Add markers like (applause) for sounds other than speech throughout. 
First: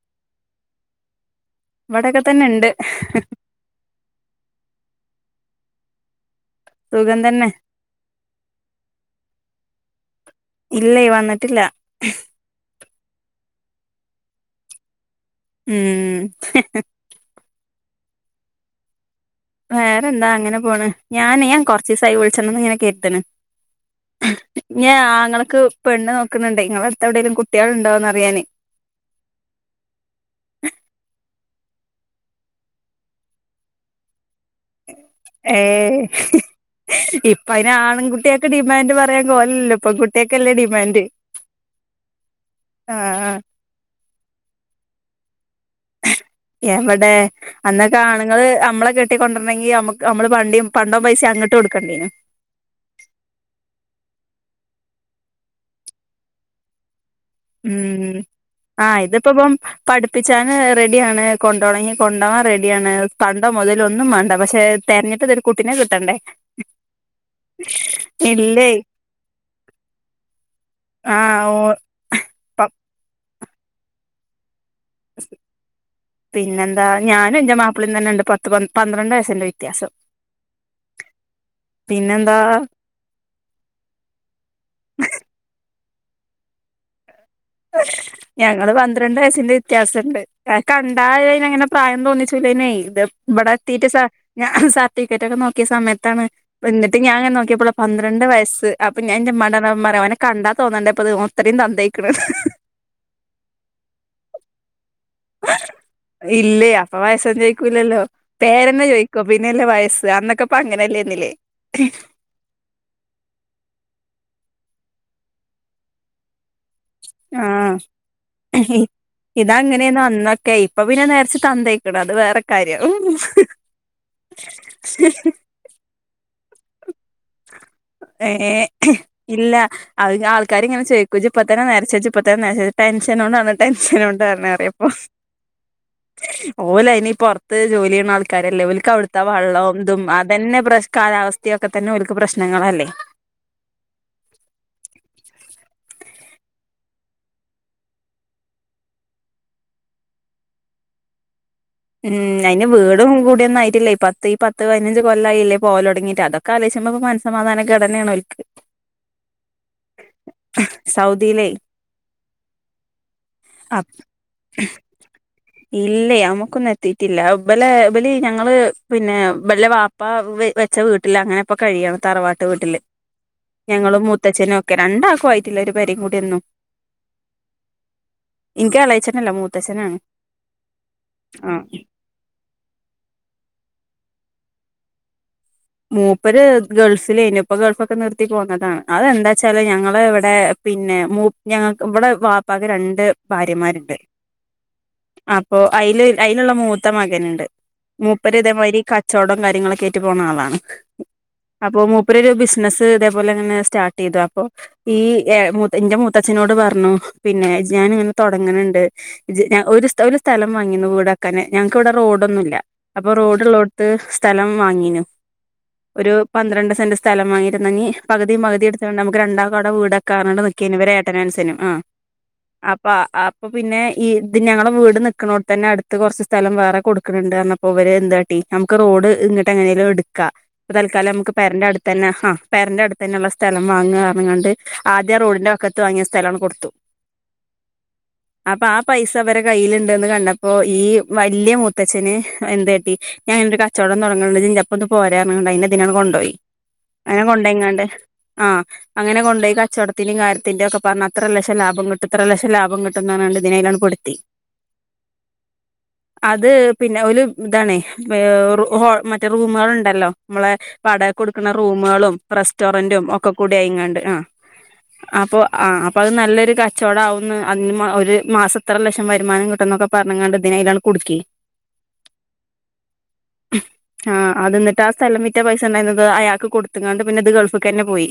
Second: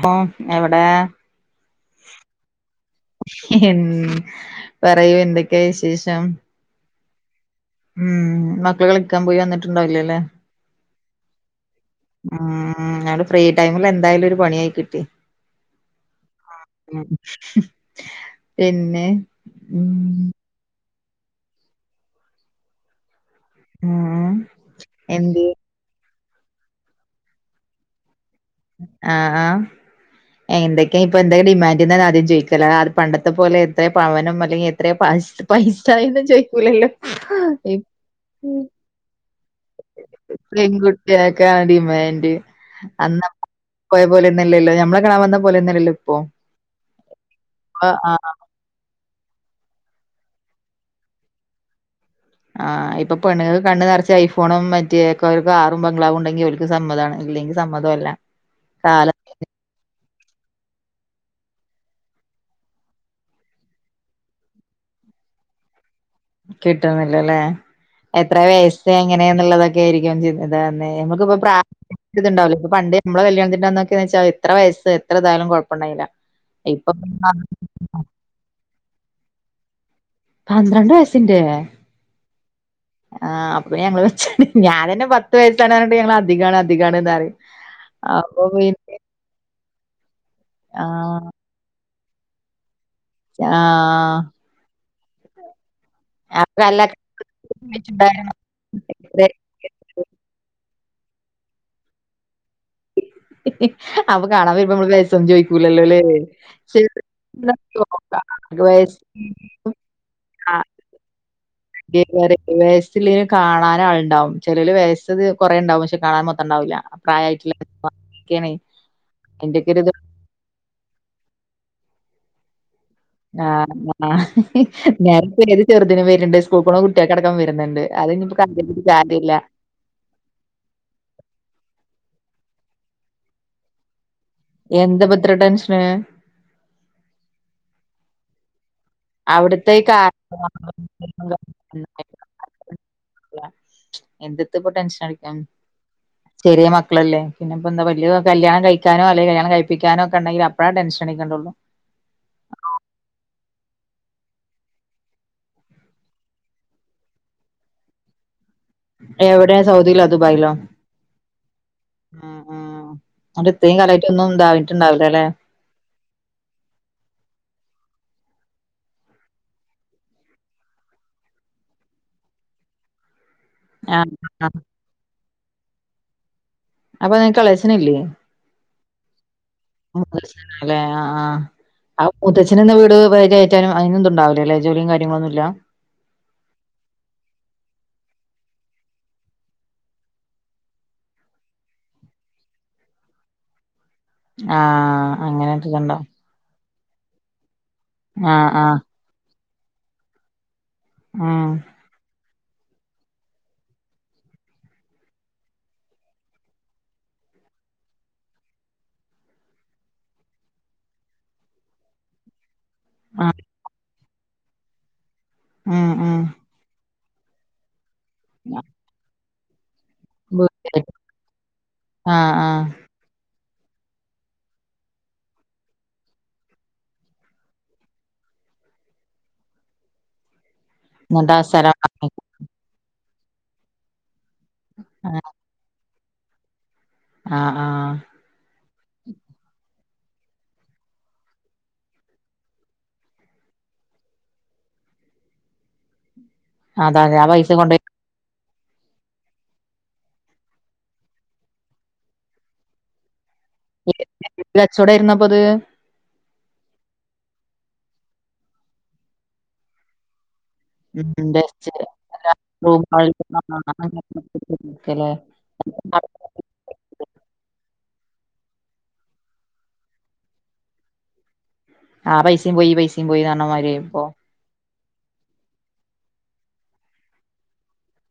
ഹേ എവടെ ഇവിടൊക്കെ തന്നെ ഇണ്ട് ഉം പറയൂ എന്തൊക്കെയാ വിശേഷം? സുഖം തന്നെ ഉം മക്കള് കളിക്കാൻ പോയി വന്നിട്ടുണ്ടാവില്ലല്ലെ ഇല്ലേ വന്നിട്ടില്ല. ഉം എന്തായാലും ഫ്രീ ടൈമില് എന്തായാലും ഒരു പണിയായി കിട്ടി. ഉം ഉം പിന്നെ ഉം വേറെ എന്താ അങ്ങനെ പോണ് ഞാന് ഞാൻ കൊർച്ചീസായി വിളിച്ചണംന്ന് ഇങ്ങനെ കര്ത്ണ്. ഉം ഞാ എന്ത് ആങ്ങളക്ക് പെണ്ണ് നോക്ക്ണ് ണ്ടേ നിങ്ങളെടുത്ത് എവിടേലും കുട്ട്യേള് ഉണ്ടോന്ന് അറിയാനേ ആഹ് ആഹ് എന്തൊക്കാ ഇപ്പെന്ത ഡിമാന്റ്ന്നാണ് ആദ്യം ചോയ്ക്കല ആ അത് പണ്ടത്തെ പോലെ എത്ര പവനും മറ്റെ എ എത്ര പസ് ഏഹ് പൈസായൊന്നും ചോയ്ക്കൂലല്ലോ ആഹ് എന്ത്പറയാ (unintelligible) പെൺകുട്ടിയാക്കാ ഡിമാന്റ് അന്നാ ആഹ് പോയ പോലന്നല്ലല്ലോ നമ്മള കാണാൻ വന്ന പോലൊന്നല്ലല്ലൊ എവിടെ അന്നൊക്കെ ആഹ് ആണുങ്ങള് നമ്മളെ കെ ട്ടി കൊണ്ട്രണെങ്കി അമക്ക് നമ്മള് പണ്ടി പണ്ടോം പൈസിം അങ്ങട്ട് കൊടുക്കണ്ടേനി ആഹ് ഇപ്പൊ പെണ്ണ്ങ്ങക്ക് കണ്ണ് നെർച്ച് ഐഫോണും മറ്റേ ഒക് കാറും ബംഗ്ലാവും ഉണ്ടെങ്കിൽ ഓൽക്ക് സമ്മതാണ് ഇല്ലെങ്കി ഉം ആ ഇത് ഇപ്പ ഇപ്പം പഠിപ്പിച്ചാന് റെഡിയാണ് കൊണ്ടോണെങ്കിൽ കൊണ്ടോവാൻ റെഡിയാണ് പ ണ്ടം മുതലോ ഒന്നും വേണ്ട പക്ഷെ തെരഞ്ഞിട്ട്ത് ഒരു കുട്ടിനെ കിട്ടണ്ടേ. കിട്ടുന്നില്ല അല്ലേ എത്ര ഇല്ലേ വയസ്സ് എങ്ങനെയന്നുള്ളതൊക്കെ ആയിരിക്കും ചി (unintelligible) ഇങ്ങക്ക് ഇപ്പൊ ആഹ് ഓ പ്രായ പ ഇത്ണ്ടാവുലേ പണ്ട് അമ്മളെ കല്യാണത്തിന്റ അന്നൊക്കെന്ന് വെച്ച ഇത്ര വയസ്സ് എത്രതായാലും കൊഴപ്പണ്ടായില്ല പിന്നെന്താ ഇപ്പൊ. ഞാനും എന്റെ മാപ്പിളിം (inaudible) തന്നെ ഉണ്ട് പത്ത് പന്ത്രണ്ട് വയസ്സിന്റെ വ്യത്യാസം. പന്ത്രണ്ട് വയസ്സിന്റെ പിന്നെന്താ ആ അപ്പ ഞങ്ങള് മെച്ചാണ് ഞാനന്നെ പ ത്ത് വയസാണ് പറഞ്ഞിട്ട് ഞങ്ങൾ അധികാണ് അധികാണ് എന്ന് പറയും. അപ്പൊ ഞങ്ങള് പിന്നെ പന്ത്രണ്ട് വയസിന്റെ വ്യത്യാസം ഉണ്ട് ഞാ കണ്ടാ ആഹ് അങ്ങനെ പ്രായം തോന്നിച്ചില്ലനേ ഇത് ഇവിടെ എത്തിയിട്ട് സർ ആഹ് ഞാ സർട്ടിഫിക്കറ്റ് ഒക്കെ നോക്കിയ സമയ ത്താണ് അപ്പൊ അല്ല എന്നിട്ട് ഞാനിങ്ങനെ നോക്കിയപ്പൊള പന്ത്രണ്ട് കഴിച്ചിട്ടുണ്ടായിരുന്നു വയസ്സ് അപ്പൊ ഞാൻ എന്റെ ഉമ്മാനോട് പറഞ്ഞപ്പൊ പറയുവാ ഓനെ കണ്ടാ തോന്നണ്ടേ അപ്പൊ കാണാതെ വരുമ്പൊ നമ്മള് ബേജാ ചോയ്ക്കൂലല്ലോ ഇല്ലേ അപ്പൊ വയസ്സൊന്നും (unintelligible) എല്ല വയസ് അന്നൊക്കെ അപ്പൊ അങ്ങനെയല്ലേന്നില്ലേ. (unintelligible) (unintelligible) കാണാൻ ആളുണ്ടാവും ചെലൊല് വയസത് കൊറേ ഉണ്ടാവും പക്ഷെ കാണാൻ മൊത്തം ഉണ്ടാവില്ല. ആഹ് എന്റെയൊക്കെ ഒരിത് ഇതങ്ങനേനു അന്നക്കയ്. ഇപ്പൊ പിന്നെ നേരത്തേ തന്ത ആയേക്കണ് അത് വേറെ കാര്യം. ആഹ് നെരപ്പ് ഏത് ചെറുതിനു വരനുണ്ട് സ്കൂളിൽ പോണ കു ട്ടികൾക്കടക്കം വരുന്നുണ്ട് അത് ഇനിയിപ്പോ ഏഹ് (unintelligible) കാര്യല്ല. ഇല്ല അത് ഞാ ആൾക്കാരിങ്ങനെ ചോയ്ക്കും ഇജ്ജ് ഇപ്പത്തന്നെ നരച്ചോ ഇജ്ജ് ഇപ്പത്തന്നെ നരച്ചോ ടെൻഷനോണ്ടാണ് ടെൻഷന് കൊ ണ്ടാണ് പറയും ഇപ്പം എന്താ ഇപ്പൊ ഇത്ര ടെൻഷന് ഓൽ അയ്നി പൊറത്ത് ജോലി ചെയ്യുന്ന ആൾക്കാരല്ലേ ഓൽക്ക് അവിടുത്തെ ത്തെ അവിടുത്തെ വള്ളവും ഈ കാ അതും അതന്നെ പ്രശ് കാലാവസ്ഥയൊക്കെ തന്നെ ഓൽക്ക് പ്രശ്നങ്ങളല്ലേ. ഇല്ല എന്റത്ത് ഇപ്പൊ ടെൻഷൻ അടിക്കാം (inaudible) ചെറിയ മക്കളല്ലേ പിന്നെപ്പെന്താ വല്യ കല്യാണം കഴിക്കാനോ അല്ലെങ്കി കല്യാണം കഴിപ്പിക്കാനൊ ഒക്കെ ഇണ്ടെങ്കിൽ അപ്പളാ ടെൻഷൻ അടിക്കണ്ട ഉള്ളു. ഉം അതിന് വീടും കുടിയൊന്നും അയിട്ടില്ലേ പത്ത് ഈ പത്ത് പതിനഞ്ച് കൊല്ലായില്ലേ പോവല് തുടങ്ങീട്ട് അതൊ ക്കെ ആലോചിക്കുമ്പൊ മനസ്സമാധാനക്കേട് തന്നെയാണ് ഓൽക്ക്. എവിടെയാ സൗദിയിലൊ ദുബായിലോ സൗദിയില്. ഉം ഉം അന്നിട്ട് ഇത്രയും കലമായിട്ട് ഒന്നും ഇണ്ടാവിട്ടുണ്ടാവില്ലേ അല്ലെ ഇല്ലേ നമു ക്കൊന്നും എത്തീട്ടില്ല ഇബല് ഇബല് ഞങ്ങള് പിന്നെ ഇബലുടെ ബാപ്പ വെ ച്ച വീട്ടിലാ അങ്ങനിപ്പൊ കഴിയണ് തറവാട്ട് വീട്ടില് ഞങ്ങളും ആഹ് മൂത്തച്ഛനും ആഹ് ഒക്കെ രണ്ടാൾക്കുമായിട്ടുള്ള ഒരു പെരെയും കൂടിയായിന്നു അപ്പൊ നിങ്ങക്ക് എളേച്ചനില്ലേ എനിക്ക് എളേച്ചനില്ല മൂത്തച്ചനാണേ. മൂത്തച്ചനാ അല്ലേ ആഹ് ആഹ് ആ മുത്തച്ഛൻ നിന്ന വീട് (unintelligible) അതിന് ഒന്നും ഉണ്ടാവില്ല അല്ലെ ജോലിയും കാര്യങ്ങളൊന്നുമില്ല മൂപ്പര് ഗൾഫിലായിന് ഇപ്പ ഗൾഫൊക്കെ നിറുത്തി പോന്നതാണ് അതെന്താ വച്ചാല് ഞങ്ങള് ഇവിടെ പിന്നെ മൂ ഞങ്ങക്ക് ഇവിടെ ബാപ്പാക്ക് രണ്ട് ഭാര്യമാരുണ്ട് ആഹ് അങ്ങനെ അപ്പൊ അതില് ഇതുണ്ടാവും അതിലുള്ള മൂത്ത മകനുണ്ട് മൂപ്പര് ആഹ് ഇതേ ആഹ് മാതിരി ക ച്ചോടം കാര്യങ്ങളൊക്കെ ആയിട്ട് പോണ ആളാണ് ആഹ് അപ്പൊ മൂപ്പര് ഒരു ബിസിനസ് ഇതേപോലെ അങ്ങന സ്റ്റാട്ട് ചെയ്തു അപ്പൊ ഈ എന്റെ മൂത്തച്ഛനോട് പറഞ്ഞു പിന്നെ ഞാൻ ഇങ്ങനെ തുടങ്ങണണ്ട് ജ്ജ് ഒരു ഒരു സ്ഥലം വാങ്ങി വീട് വെക്കാന് ഞങ്ങക്ക് ഇവിടെ റോടൊന്നുമില്ല അപ്പൊ ആഹ് റോഡുള്ളോടുത്ത് സ്ഥലം വാങ്ങീനു ഉം ഒരു ഉം പന്ത്രണ്ട് സെന്റ് സ്ഥലം വാങ്ങിയിരുന്നെങ്കി പകുതി പകുതി എടുത്താണ്ട് നമുക്ക് രണ്ടാക്കും അവിടെ വീടാ ക്കാന്ന് പറഞ്ഞോണ്ട് നിക്കുവാരുന്നു ഇവര് ഏട്ടനും അനുജനും ആഹ് ആഹ് അപ്പൊ പിന്നെ ഈ ഇത് ഞങ്ങള് വീട് നിക്കുന്നോടത്ത് തന്നെ അടുത്ത് കുറച്ച് സ്ഥലം വേറെ കൊടുക്കണണ്ട് പറഞ്ഞ പ്പോ ഇവര് എന്ത് കാട്ടി നമുക്ക് റോഡ് ഇങ്ങട്ട് എങ്ങനേലും എടു ക്കാം ഇപ്പൊ തൽക്കാലം എന്നിട്ട് നമക്ക് ആ പേരന്റെ സ്ഥലം അടുത്ത് തന്നെ ആ പെരേന്റെ അടുത്തന്നെ ഉള്ള സ്ഥലം വാങ്ങാന്ന് പറഞ്ഞെങ്ങാണ്ട് ആദ്യം ആഹ് റോഡിന്റെ വക്കത്ത് വാങ്ങിയ സ്ഥലമങ്ങ് കൊടുത്തു ആഹ് ആഹ് അപ്പൊ ആ പൈസ ഇവരെ കയ്യിലുണ്ടന്ന് കണ്ടപ്പോ ഈ വല്യ മുത്തച്ഛന് എന്തട്ടി ഞാനൻ ഒരു കച്ചവടം തുടങ്ങുന്നുണ്ട്പ്പൊന്ന് പോരാ റങ്ങണ്ട് അയിന്റെപോ ഇതിന കൊുപോയി അതാ ആ അങ്ങനെ പൈസ കൊണ്ടോയി കൊണ്ട്യിങ്ങാണ്ട് ആഹ് അങ്ങനെ കൊണ്ട് യി കച്ചവടത്തിന്റെയും കാര്യത്തിന്റെയും ഒക്കെ പറഞ്ഞ അത്ര ലക്ഷം ലാഭം കിട്ടും ഇത്ര ലക്ഷം ലാഭം കിട്ടും ട്ടുന്നർണണ്ട് ദിനയിലാണ് പെടുത്തി കച്ചവടം ആയിരുന്നപ്പോ ഇത് അത് പിന്നെ ഒരു ഇതാണ് ഹോ മറ്റേ റൂമുകൾ ഉണ്ടല്ലോ നമ്മളെ പട ഉം കൊടുക്കണ ഡസ്റ്റ് റൂമളും റൂം റെസ്റ്റോറന്റും ഒക്കെ കൂടി അയിങ്ങണ്ട് ആ ല്ലേ അപ്പൊ ആഹ് അപ്പൊ അത് നല്ലൊരു കച് ചോടാവുന്ന അതിന് ഒരു മാസംത്ര ലക്ഷം വരുമാനം കിട്ട എന്നൊക്കെ പറഞ്ഞാണ്ട് ഇതിനതിലാണ് കുടുക്കേ ആഹ് പൈസയും പോയി ഈ പൈസയും പോയി നറഞ്ഞ മാരിയായിഇപ്പോ ആഹ് അത ന്നട്ട് ആ സ്ഥലംവിറ്റാ പൈസ ഉണ്ടായിരന്നത് അയാൾക്ക് കൊടുത്താണ്ട് പിന്നെ ഇത് ഗൾഫിക്കെന്നെ പോയി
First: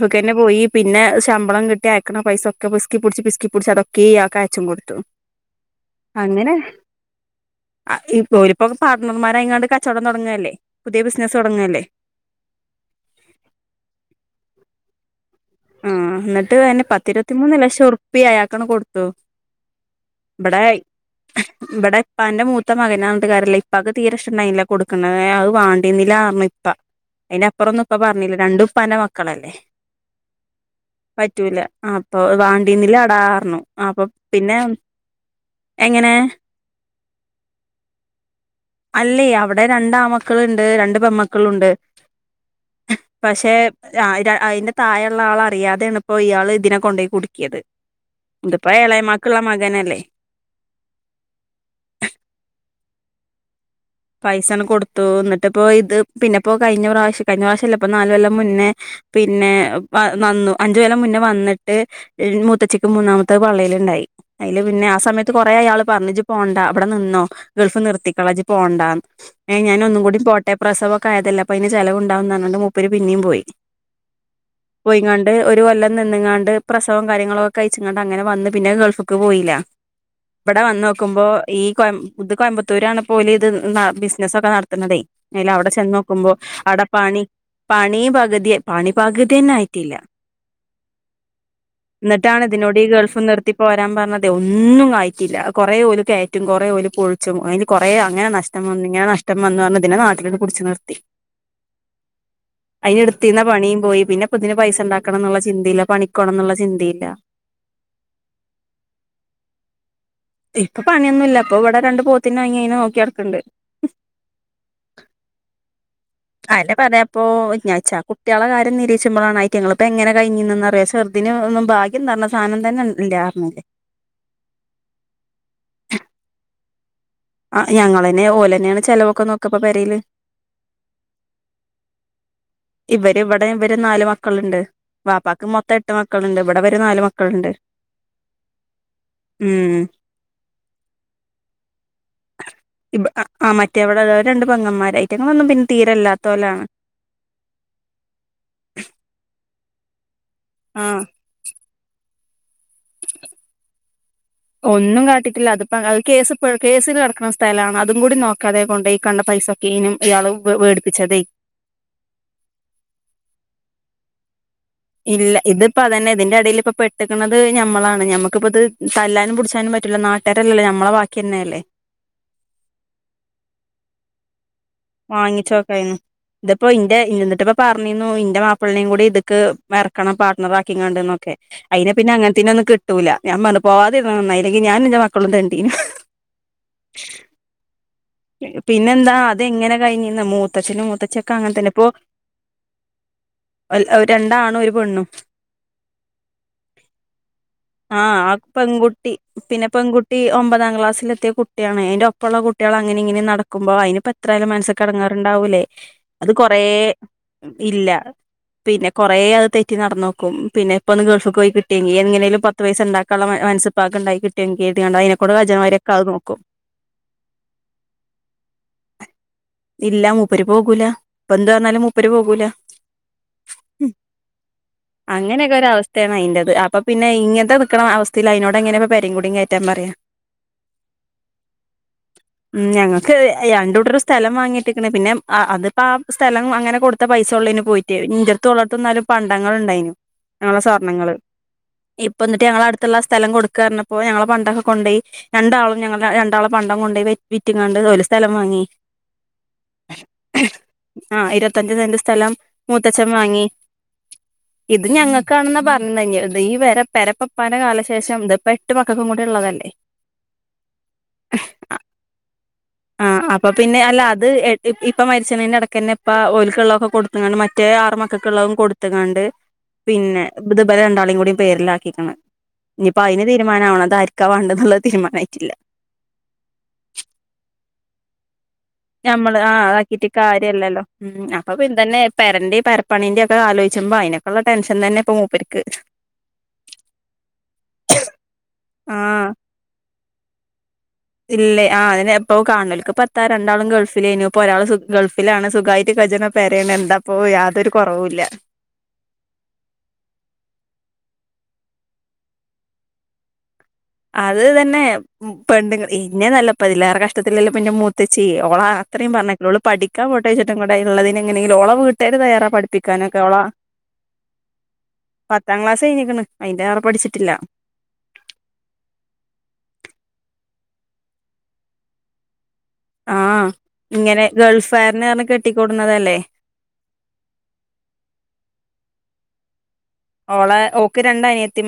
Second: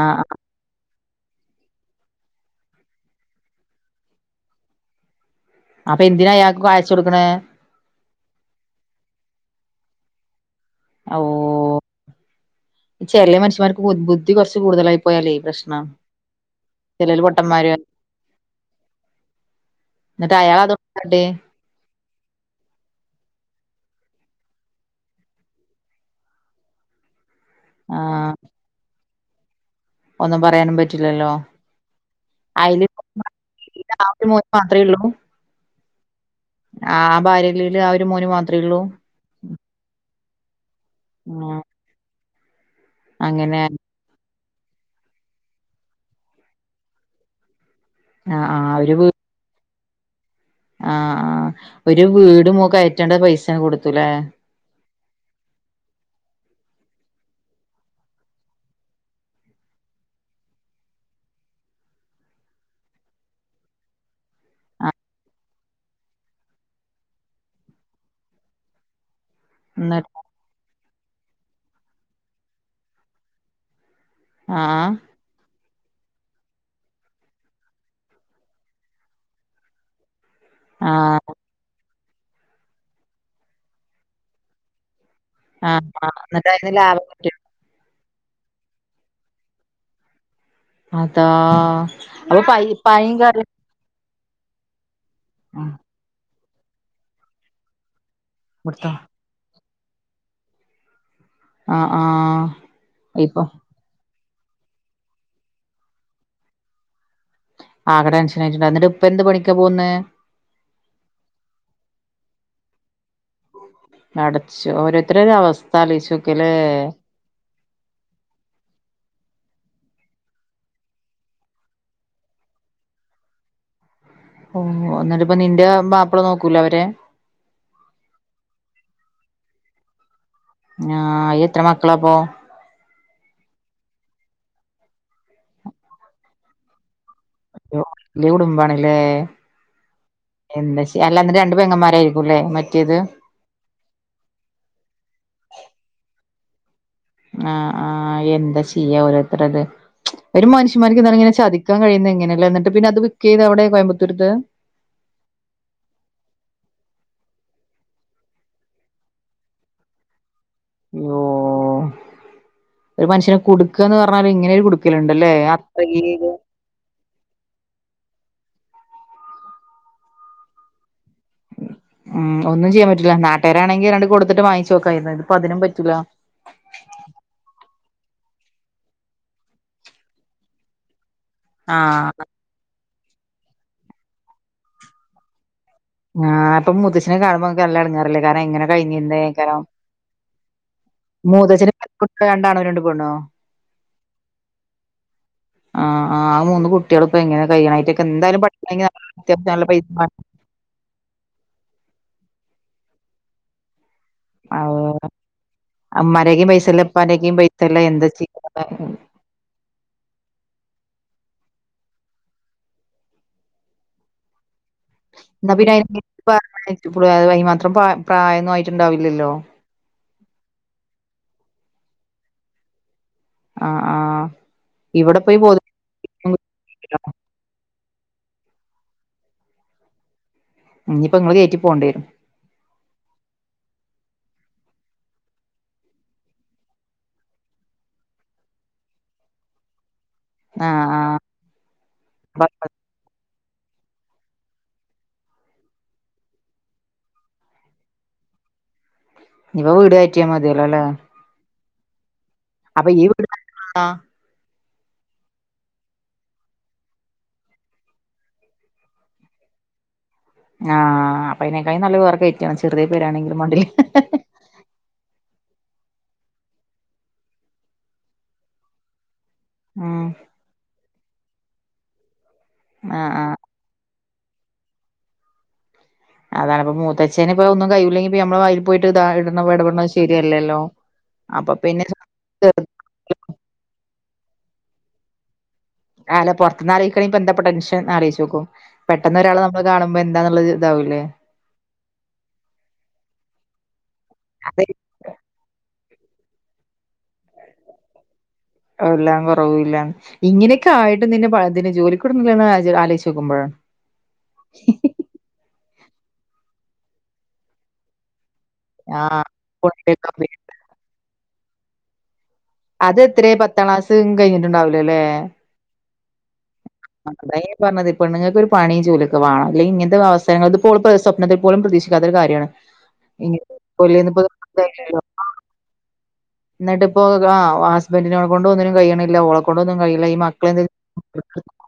ആ ആ. പോയി പിന്നെ ശമ്പളം കിട്ടി അയക്കണ പൈസ ഒക്കെ പിസ്ക്കി പിടിച്ച് പിസ്ക്കി പിടിച്ച് അതൊക്ക ഇയാക്ക് അയച്ചും കൊടുത്തു അപ്പൊ എന്തിനാ അയാൾക്ക് കാഴ്ച കൊടുക്കേ പോ ഒരു ഇപ്പോ പാർട്ണർമാര അങ്ങാണ്ട് കച്ചവടം തുടങ്ങുല്ലേ പുതിയ ബിസിനസ് തുടങ്ങല്ലേ ചിലിയ മനുഷമാർക്ക് ബുദ്ധി കുച്ച് കൂടുതലായി പോയാലേഈ പ്രശ്ം ആഹ് എന്നിട്ട് അയിനെ പത്തിരുപത്തിമൂന്ന് ലക്ഷം ഉറുപ്പി ആയാക്കണ കൊടുത്തു എന്നട്ട് ഇവിടെ അയാളതൊ (unintelligible) ഇവിടെ ഇപ്പ എന്റെ മൂത്തത്തെ മകനട്ട കാര്യല്ല ഇപ്പൊക്കെ തീരെ ഇഷ്ടണ്ടായില്ല കൊടുക്കണ അത് വാണ്ടീന്നില്ല ആറഞ് ഇപ്പാ അതിന്പ്പറൊന്നും ഇപ്പ ആ പറഞ്ഞില്ല രണ്ടുംപ്പന്റെ മക്കളല്ലേ ഒന്നും പറയാനും പറ്റും പറ്റൂല അപ്പൊ വാണ്ടീന്നില അടാർന്നു അപ്പൊ ആ ഒരു മോന് പിന്നെ എങ്ങനെ ആഹ് ആ ഭാര്യന്റെൽ ആ ഒരു മോന് മാത്ര ഉള്ളൂ അല്ല അവിടെ രണ്ട്ആ മക്കളുണ്ട് രണ്ട് ആ പെമക്കളുണ്ട് പക്ഷെ അങ്ങനെ ആഹ് അയിന്റെ തായള്ള ആൾ അറിയാതെയാണ് ഇപ്പോ ഇയാള് ഇതിനെ കൊണ്ടോയി കുടുക്കിയത് ആ ആ ഇത് പ്പോ എളേമാക്ക് ള്ളെ മകനല്ലേ ആഹ് ആ ഒരു വീട് മ്മു കയറ്റേണ്ട പൈസ കൊടുത്തൂലേ പൈസണ് കൊടുത്തു ന്നട്ടിപ്പോ ഇത് പിന്നെപ്പോ കഴിഞ്ഞ പ്രാവശ്യം കഴിഞ്ഞ പ്രാവശ്യല്ല പ്പ നാല് കൊല്ലം മുന്നേ പിന്നെ വന്നു അഞ്ചു കൊല്ലം മുന്നേ വന്ട്ട് മൂത്തചിക്ക് മൂന്നാമത്തെ പള്ളെൽണ്ടായി അയില് പിന്നെ ആ സമയത്ത് കൊറെ അയാള് പറഞ് ഇജ്ജ് പോണ്ട വിട നിന്നോ ഗൾഫ് നിർത്തിക്കളാ ഇജ്ജ് പോണ്ട ഞാന ഒന്നും എന്നിട്ട് കൂടി പോട്ട മറ്റേ പ്രസവൊക്കെ ആയതല്ലേ അപ്പൊ അന് ചെലവുണ്ടാവുന്ന പറഞ്ഞണ്ട് മുപ്പര് പിന്നെയും പോയി ആ പോയിണ്ട് ഒരു കൊല്ലം നിന്ങ്ങാണ്ട് പ്രസവം കാര്യങ്ങളോക്കെ കയ്ച്ങ്ങാണ്ട് അങ്ങനെ വന്ന് പിന്നെ ഗൾഫക്ക് പോയില്ലേ വിടെ ആഹ് വന്നോക്കുമ്പോ ഈ കൊയ ഇത് കോയമ്പത്തൂരാണ് പോല് ഇത് ബിസിനസ്സോക്ക നടത്ത്ന്നതേ അയിൽ അവിടെ ആഹ് ആഹ് ചെനോക്കുമ്പോ എന്നിട്ട് അതിന് അവിടെ ലാഭം പണി കിട്ടിയോ പണീ പക്തി പണി പക് തിന്നെ ആയിട്ടില്ല അതാ അപ്പൊ എന്നിട്ടാണ് പ ഇതിനോട് ഈ ഗൾഫ് പയങ്കറി നിർത്തി പോരാൻ പറഞ്ഞതെ ഒന്നും ആയിറ്റില്ല ആഹ് കോറേ ഓല് കയറ്റും കുറെ ഓല് പോയിച്ചും അയില് കൊറേ അങ്ങനെ നശിച്ച് നഷ്ടം വന്ന് ർഞ് കൊടുത്തോ ങ്ങനെ നഷ്ടം വന്ന് പറഞ് ഇതിനെ നാട്ടിലണ്ട് പിടിച്ചു നിർത്തി ആഹ് ആഹ് അയിന് എടുത്തീന്ന ഇപ്പൊ പണിം പോയി പിന്ന ഇപ്പതിന് പൈസ ണ്ടാക്കണം എന്നുള്ള ചിന്തയില്ല പണിക്കോണം എന്നുള്ള ചിന്തയില്ല ആകെ ടെൻഷൻ ആയിട്ടുണ്ടാകും എന്നിട്ട് ഇപ്പോ എന്ത് പണിക്കാ പോന്നേ ഇപ്പ പണിയൊന്നും ഇല്ല പ്പ ഇവിടെ രണ്ട് പോത്തിന വാങ്ങി അയിന നോക്കിടക്ക്ണ്ട് പടച്ചോ ഓരോരുത്തരെ ഒരു അവസ്ഥ ആലോയ്ച്ചോക്ക് ആന്നേ പറയാപ്പോ ഞാ ഇച്ച് കുട്ടിയാളെ കാര്യം നിരീച്ചുമ്പളാണ് ഐറ്റങ്ങള് ഇപ്പോ എങ്ങനെ കഴിഞ്ഞീന്നന്ന് റിയോ ചെറ് തിന് ഒന്നും ഭാഗ്യം നര്ണെ സാനംതന്നെ ഇല്ലാന്ന് റഞ്ഞിലെ ഓ നിട്ട് പ്പോ നിന്റെ മാപ്പിള നോക്കൂലെ അവരെ അ ഞങ്ങളന്നേ ഓലന്നെണ് ചലവൊക്ക നോക്ക പ്പോ പരേല് ആഹ് എത്ര മക്കളാപ്പോ ഇവര് ഇവിടെ ഇവര് നാല് മക്കള്ണ്ട് ബാപ്പാക്ക് മൊത്തം എട്ട് മക്കള്ണ്ട് ഇവടെ ഇവര് നാല് മക്കള്ണ്ട് യോ വെല്യാ കുടുംബാണ് ല്ലേ! ഹ്മ് എന്താച അല്ലാ രണ്ട് പെങ്ങന്മാരായിരിക്കും ലെ മറ്റേത്? ആഹ് മറ്റേവടെ അത് രണ്ട് പങ്ങന്മാര, റ്റങ്ങളൊന്നും പിന്നെ തീരല്ലാത്തോലാണ്. ആഹ് ആഹ് എന്ത ചെയ്യാ ഓരോരുത്തരത്, ഒരു ആഹ് മനുഷ്യന്മാർക്ക് ങ്ങനെ ചതിക്കാൻ കഴിയുന്നേ എങ്ങനെല്ലേ, എന്നിട്ട് പിന്ന അത് വിക്യ്തേ അവിടെ കോയമ്പത്തൂര്ത്തെ? ഒന്നും കാട്ടിട്ടില്ല, അതിപ്പോ അത് കേസ് കേസ് കിടക്കുന്ന സ്ഥലാണ് അതും കൂടി നോക്കാതെ കൊണ്ടോയി ഈ കണ്ട പൈസ കീനും ഇയാളും വെ യ്യോ ഒരു മനുഷ്യനെ കുടുക്കാന്ന് പറഞ്ഞാല് ഇങ്ങനെ ഒരു കുടു ഇല്ല ഇതിപ്പ അതന്നെ ഇതിന്റെ ഇടയിൽ പെട്ട് പെട്ട് കിടക്കണത് ഞമ്മളാണ് ഞമ്മക് പ്പോ ഇത് തല്ലാനും പുടിച്ചാനും പറ്റൂല നാട്ടാരല്ലല്ലോ ഞമ്മളെ ബാക്കിന്നല്ലേ മം ഒന്നും ചെയാൻ പറ്റുല്ല നട്ടാരാണങ്കി രണ്ട് കൊടുത്തിട്ട് വാങ്ങിച്ചു നോക്കായിരുന്നു ഇപ്പ അതിനും വാങ്ങിച്ചോക്കായിന്ന് പറ്റുല്ലാ. ഇതിപ്പോ ഇന്റെ എന്നിട്ട് പ്പോ പറഞ്ഞിരുന്നു ഇന്റെ മാപ്പിളനേം കൂടി ഇത്ക്ക് ഇറക്കണം പാർട്ണർ ആക്കിങ്ങാണ്ട് നോ അയിനാ പിന്ന ആഹ് അങ്ങനതേനൊന്നും കിട്ടൂല്ല ഞാൻ പറഞ് പോവാതിരുന്നേ നന്നായി അല്ലങ്കി ഞാനും ഇന്റെ മക്കളും തേണ്ടീനും. ആഹ് പ്പോ മൂത്തശിനെ കാണുമ്പോ ങ്ങ ങ്ങക്ക് നല്ല എടങ്ങേറ് ല്ലേ കാരണം എങ്ങനെ പിന്നെന്താ കഴിഞ്ഞിരുന്നേക്കാരം അതെങ്ങനെ കഴിഞ്ഞിന്ന് മൂത്തച്ഛനും മൂത്തച്ഛിയൊക്കെ അങ്ങനെ മൂതച്ഛന് തന്നെ ഇപ്പോ രണ്ടാനും രണ്ട് പെണ്ണോ? രണ്ടാണും ഒരു പെണ്ണും. ആഹ് ആഹ് ആമൂന്ന് കുട്ടിയാൾ പ്പൊ ഇങ്ങനെ കഴിയണോ അയിറ്റേക് ആഹ് എന്തായലും പട്ടിണി അത്യാവശ്യം നല്ല പൈസേം വേണ്ടേ കുട്ടി ഒമ്പതാം ക്ലാസിൽ എത്തിയ കുട്ടിയാണ് അയിന്റെ ഒപ്പള്ള കുട്ടിയാൾ അങ്ങനെ ഇങ്ങനെ നടക്കുമ്പോ അയിന് പ്പ എത്രായാലും അഹ് മനസ്സ്ക്ക്ടങ്ങാറുണ്ടാവൂലേ അത് അമ്മാരേക്കും കൊറേ പൈസല്ല ഇപ്പാന്റെക്കും പൈസല്ല ഇല്ല എന്താ ചെയ്യാ പിന്നെ കൊറേ അ ത് തെറ്റി കട്ടി നടന്നോും പിന്നെ ഇപ്പോൊന്ന് ഗൾഫ് പോയി കിട്ടെങ്കി എങ്ങനെങ്കും പത്ത് പയസ്സ ഉണ്ടാക്കാനുള്ള മനസ്സപ്പാക്ക് ഉണ്ടാക്കിട്ടും എനിക്ക്തിണ്ട അതിനെക്കൂ വജനമാരൊക്കെത് നോക്കും. ഇ അതിനും മാത്രം പ്രായമന്ന ആയിട്ട്ണ്ടാവില്ലല്ലോ? ഇല്ല മൂപ്പര് പോകൂല ഇപ്പ എന്ത് പറന്നാലും മൂപ്പര് പോകൂല. ആഹ് ആഹ് ഇവിടെ പോയി അങ്ങനെയൊക്കെ ഒര അവസ്ഥ യ ബോധി അതിറ അപ്പ പിന്നെങ്ങനത്തെ നിക്കണ അവസ്ഥയി അതിനോട് എങ്ങനെ പെരുംങ്കടും കയറ്റാൻ പറയാം! ഇനി ഇപ്പ നിങ്ങള് കയറ്റി പോവേണ്ടി വരും. ഉ ഞങ്ങൾക്ക് ഇത് രണ്ടൂട്ടരും സ്ഥലം വാങ്ങിട്ട്ക്ക്ണ് പിന്നെ അ അതിപ്പ ആ സ്ഥലം അങ്ങനെ കൊടുത്ത പൈസ ഉള്ളയിനു പോയിട്ട് ഇന്റെട്ത്തു ഓളട്ത്തു എന്നാലും പണ്ടങ്ങൾ ണ്ടായിനു ഞങ്ങളെ ആഹ് സ്വർണങ്ങള് ഇപ്പ എന്നിട്ട് ആഹ് ഞങ്ങളെടുത്തുള്ള സ്ഥലം കൊടുക്കാപറഞ്ഞപ്പോ ഞങ്ങളെ പണ്ടക്കെ കൊണ്ടോയി രണ്ടാളും ഞങ്ങള രണ്ടാളും പണ്ട കൊണ്ട പോയി വിറ്റിങ്ങാണ്ട് ഒരു സ്ഥലം വാങ്ങി. ഇപ്പ വീട് കയറ്റിയൽ മതിയല്ലോ അല്ലേ ആ ഇരുപത്തഞ്ഞു സെന്റ് സ്ഥലം മൂത്തച്ഛം വീട് വാങ്ങി. ആ ഇത് ഞങ്ങൾക്കാണെന്നാ പറഞ്ഞ ക ഇത് ഈ വ പരപ്പാന്റെ കാലശേഷം ഇത് ഇപ്പം എട്ട് പക്കും കൂടി ഉള്ളതല്ലേ (inaudible) ആഹ് അപ്പ അതിനെക്കാ നല്ല പേർക്ക കയറ്റണം ചെറിയ പേരാണെങ്കിലും മണ്ടില് ഇപ്പൊ മരിച്ചണിന്റെ ഇടക്ക തന്നെ ഇപ്പ ഓലക്കുള്ളള്ളൊക്കെ കൊടുത്തണ്ട് മറ്റേ ആറ മക്കൾക്കള്ളവും കൊടുത്തണ്ട്. ഉം പിന്നെ ഇതിപ്പം രണ്ടാളിയും കൂട പേരില ആക്കിക്കാണ്‌ ഇനിപ്പ ആഹ് അതിന് ആഹ് തീരുമാനമാവ അത ആരിക്കാ വേണ്ടെന്നുള്ള തീരുമാനമായിട്ടില്ല. അതാണ് അപ്പ മൂത്തച്ഛന് ഇപ്പ ഒന്നും കയില്ലെങ്കി നമ്മ നമ്മള് ആതാക്കിട്ട് കാര്യമല്ലല്ലോ ഉം അപ്പൊ പിന്നതന്നെ പരണ്ട പണീൻറെ ഒക്കെ ആലോചുമ്പോൾതിനക്കുള്ള ൻഷൻ തന്നെപ്പോൾ മൂപ്പരിക്ക്. അല്ല പുറത്തനിന്ന് അറിയിക്കണെ എന്ത ടെൻഷൻന്ന് അറിയിച്ച നോക്കും പെട്ടന്ന ആഹ് ഒരാൾ കാണുമ്പോ എന്താന്നുള്ളത് ഇതാവൂല്ലേ. ഇല്ലേ ആ അെ എപ്പ കാണലക്ക് ഇ പത്താ രണ്ടാളും ഗൾഫ് പ്പിലന ഇപ്പോ അത് ഒരാളു ഗൾഫിലാണ് സുഖായിട്ട് കജന പരാണ് എന്താപ്പോ യാതൊരു കുറവല്ല. എല്ലാം കുറവൂല്ല ഇങ്ങനെയൊക്കെ ആയിട്ടും നിന്നെ ജോലിക്ക് വിടുന്നല്ലൊന്ന് ആലോചിച്ച് നോക്കുമ്പോഴാണ് അത് തന്നെ പെണ്ണുങ്ങൾ എന്നെ നല്ല ഇതിലേറെ കഷ്ടത്തില്ലാം പിന്നെ അത്തച്ചി ഓള അത്രയും പറഞ്ഞള് പഠിക്കാ ആഹ് പോട്ടേ ചുട്ടും കൂടെ ഉള്ളതിനെ (unintelligible) വീട്ടേര് തയാറാ പഠ അത് എത്ര പത്താം ക്ലാസ് കഴിഞ്ഞിട്ടുണ്ടാവലല്ലേ പത്താം ക്ലാസ് കഴിഞ്ഞിക്ക്ണ് അതിന്റെറെ പഠിച്ചിട്ടില്ല ഞാൻ പറഞ്ഞത് ഇപ്പൊ പെണ്ണുങ്ങൾക്ക് ഒരു പണിയും ജോലി ഒക്കെ വേണം അല്ലെങ്കിൽ ഇങ്ങനത്തെ അവസരങ്ങ ഇപ്പോൾ സ്വപ്നത്തിൽ പോലും പ്രതീക്ഷിക്കാത്ത ഒരു കാര്യമാണ് ആഹ ഇങ്ങനെ ഗൾഫ്കാരനെ പറഞ്ഞു കെട്ടിക്കൊടുന്നതല്ലേ എന്നിട്ട് ഇപ്പോ ആ ഹസ്ബൻറിനെ കൊണ്ട് ഒന്നിനും കഴിയണില്ല ഓളെ കൊണ്ടും കൊണ്ടോന്നും കഴിയണില്ല മക്കള എ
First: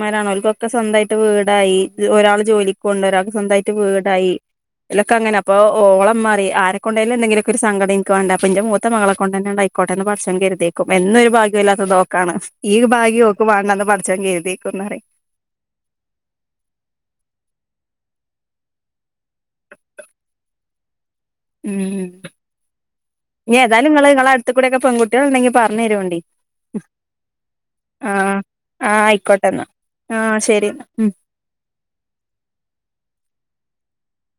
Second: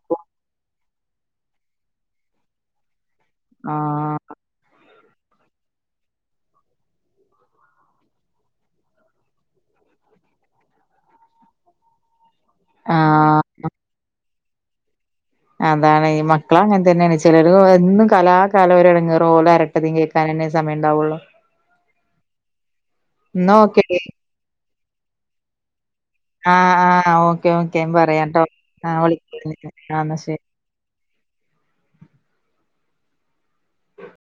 മാരണോ അവർക്കൊക്കെ സ്വന്തമായിട്ട് വീടായി ഒരാൾ ജോലിക്ക കൊണ്ട് ഒരാൾക്ക് സ്വന്തമായിട്ട് ആഹ് വീടായി ഇലൊക്കെങ്ങനെ അപ്പ ഓം മാറി ആരെക്കണ്ടല്ല എന്തെങ്കിലും ഒരു സങ്കടംനിനക്ക വേണ്ട അപ്പ ഇന്റെ മൂത്ത മകളെ കൊണ്ട് ത ന്നെ ഉണ്ടായി ആക്കോട്ടെന്ന് പടച്ചോൻ കരുതേക്കും എന്നൊരു ഭാഗ്യമില്ലാത്തതോക്കാണ് ഈ ഭാഗ്യം ആഹ് ഓൾക്ക് വാണ്ടന്ന പടച്ചോൻ എഴുതിക്കുന്നാണ് അതാണ് ഈ മക്കള അങ്ങനെ തന്നെയാണ് ചിലർ എന്നും കലാകാലംടങ്ങ് റോൾ അര പം കേൾക്കാൻ തന്ന സമയ ഉണ്ടാവുള്ളൂ ഉം എന്നാ ഇനി ഏതായാലും ഓക്കെടി നിങ്ങള് നിങ്ങളെ അടുത്ത കൂടെക്കെ പെൺകുട്ടികൾ ഉണ്ടെങ്കിൽ പറഞ്ഞഞ് തരുവേണ്ടി ആഹ് ആഹ് ഓക്കെ ഓക്കെ പറയാം കേട്ടോ ആ വിളി ആ എന്നാ ശരി ഉം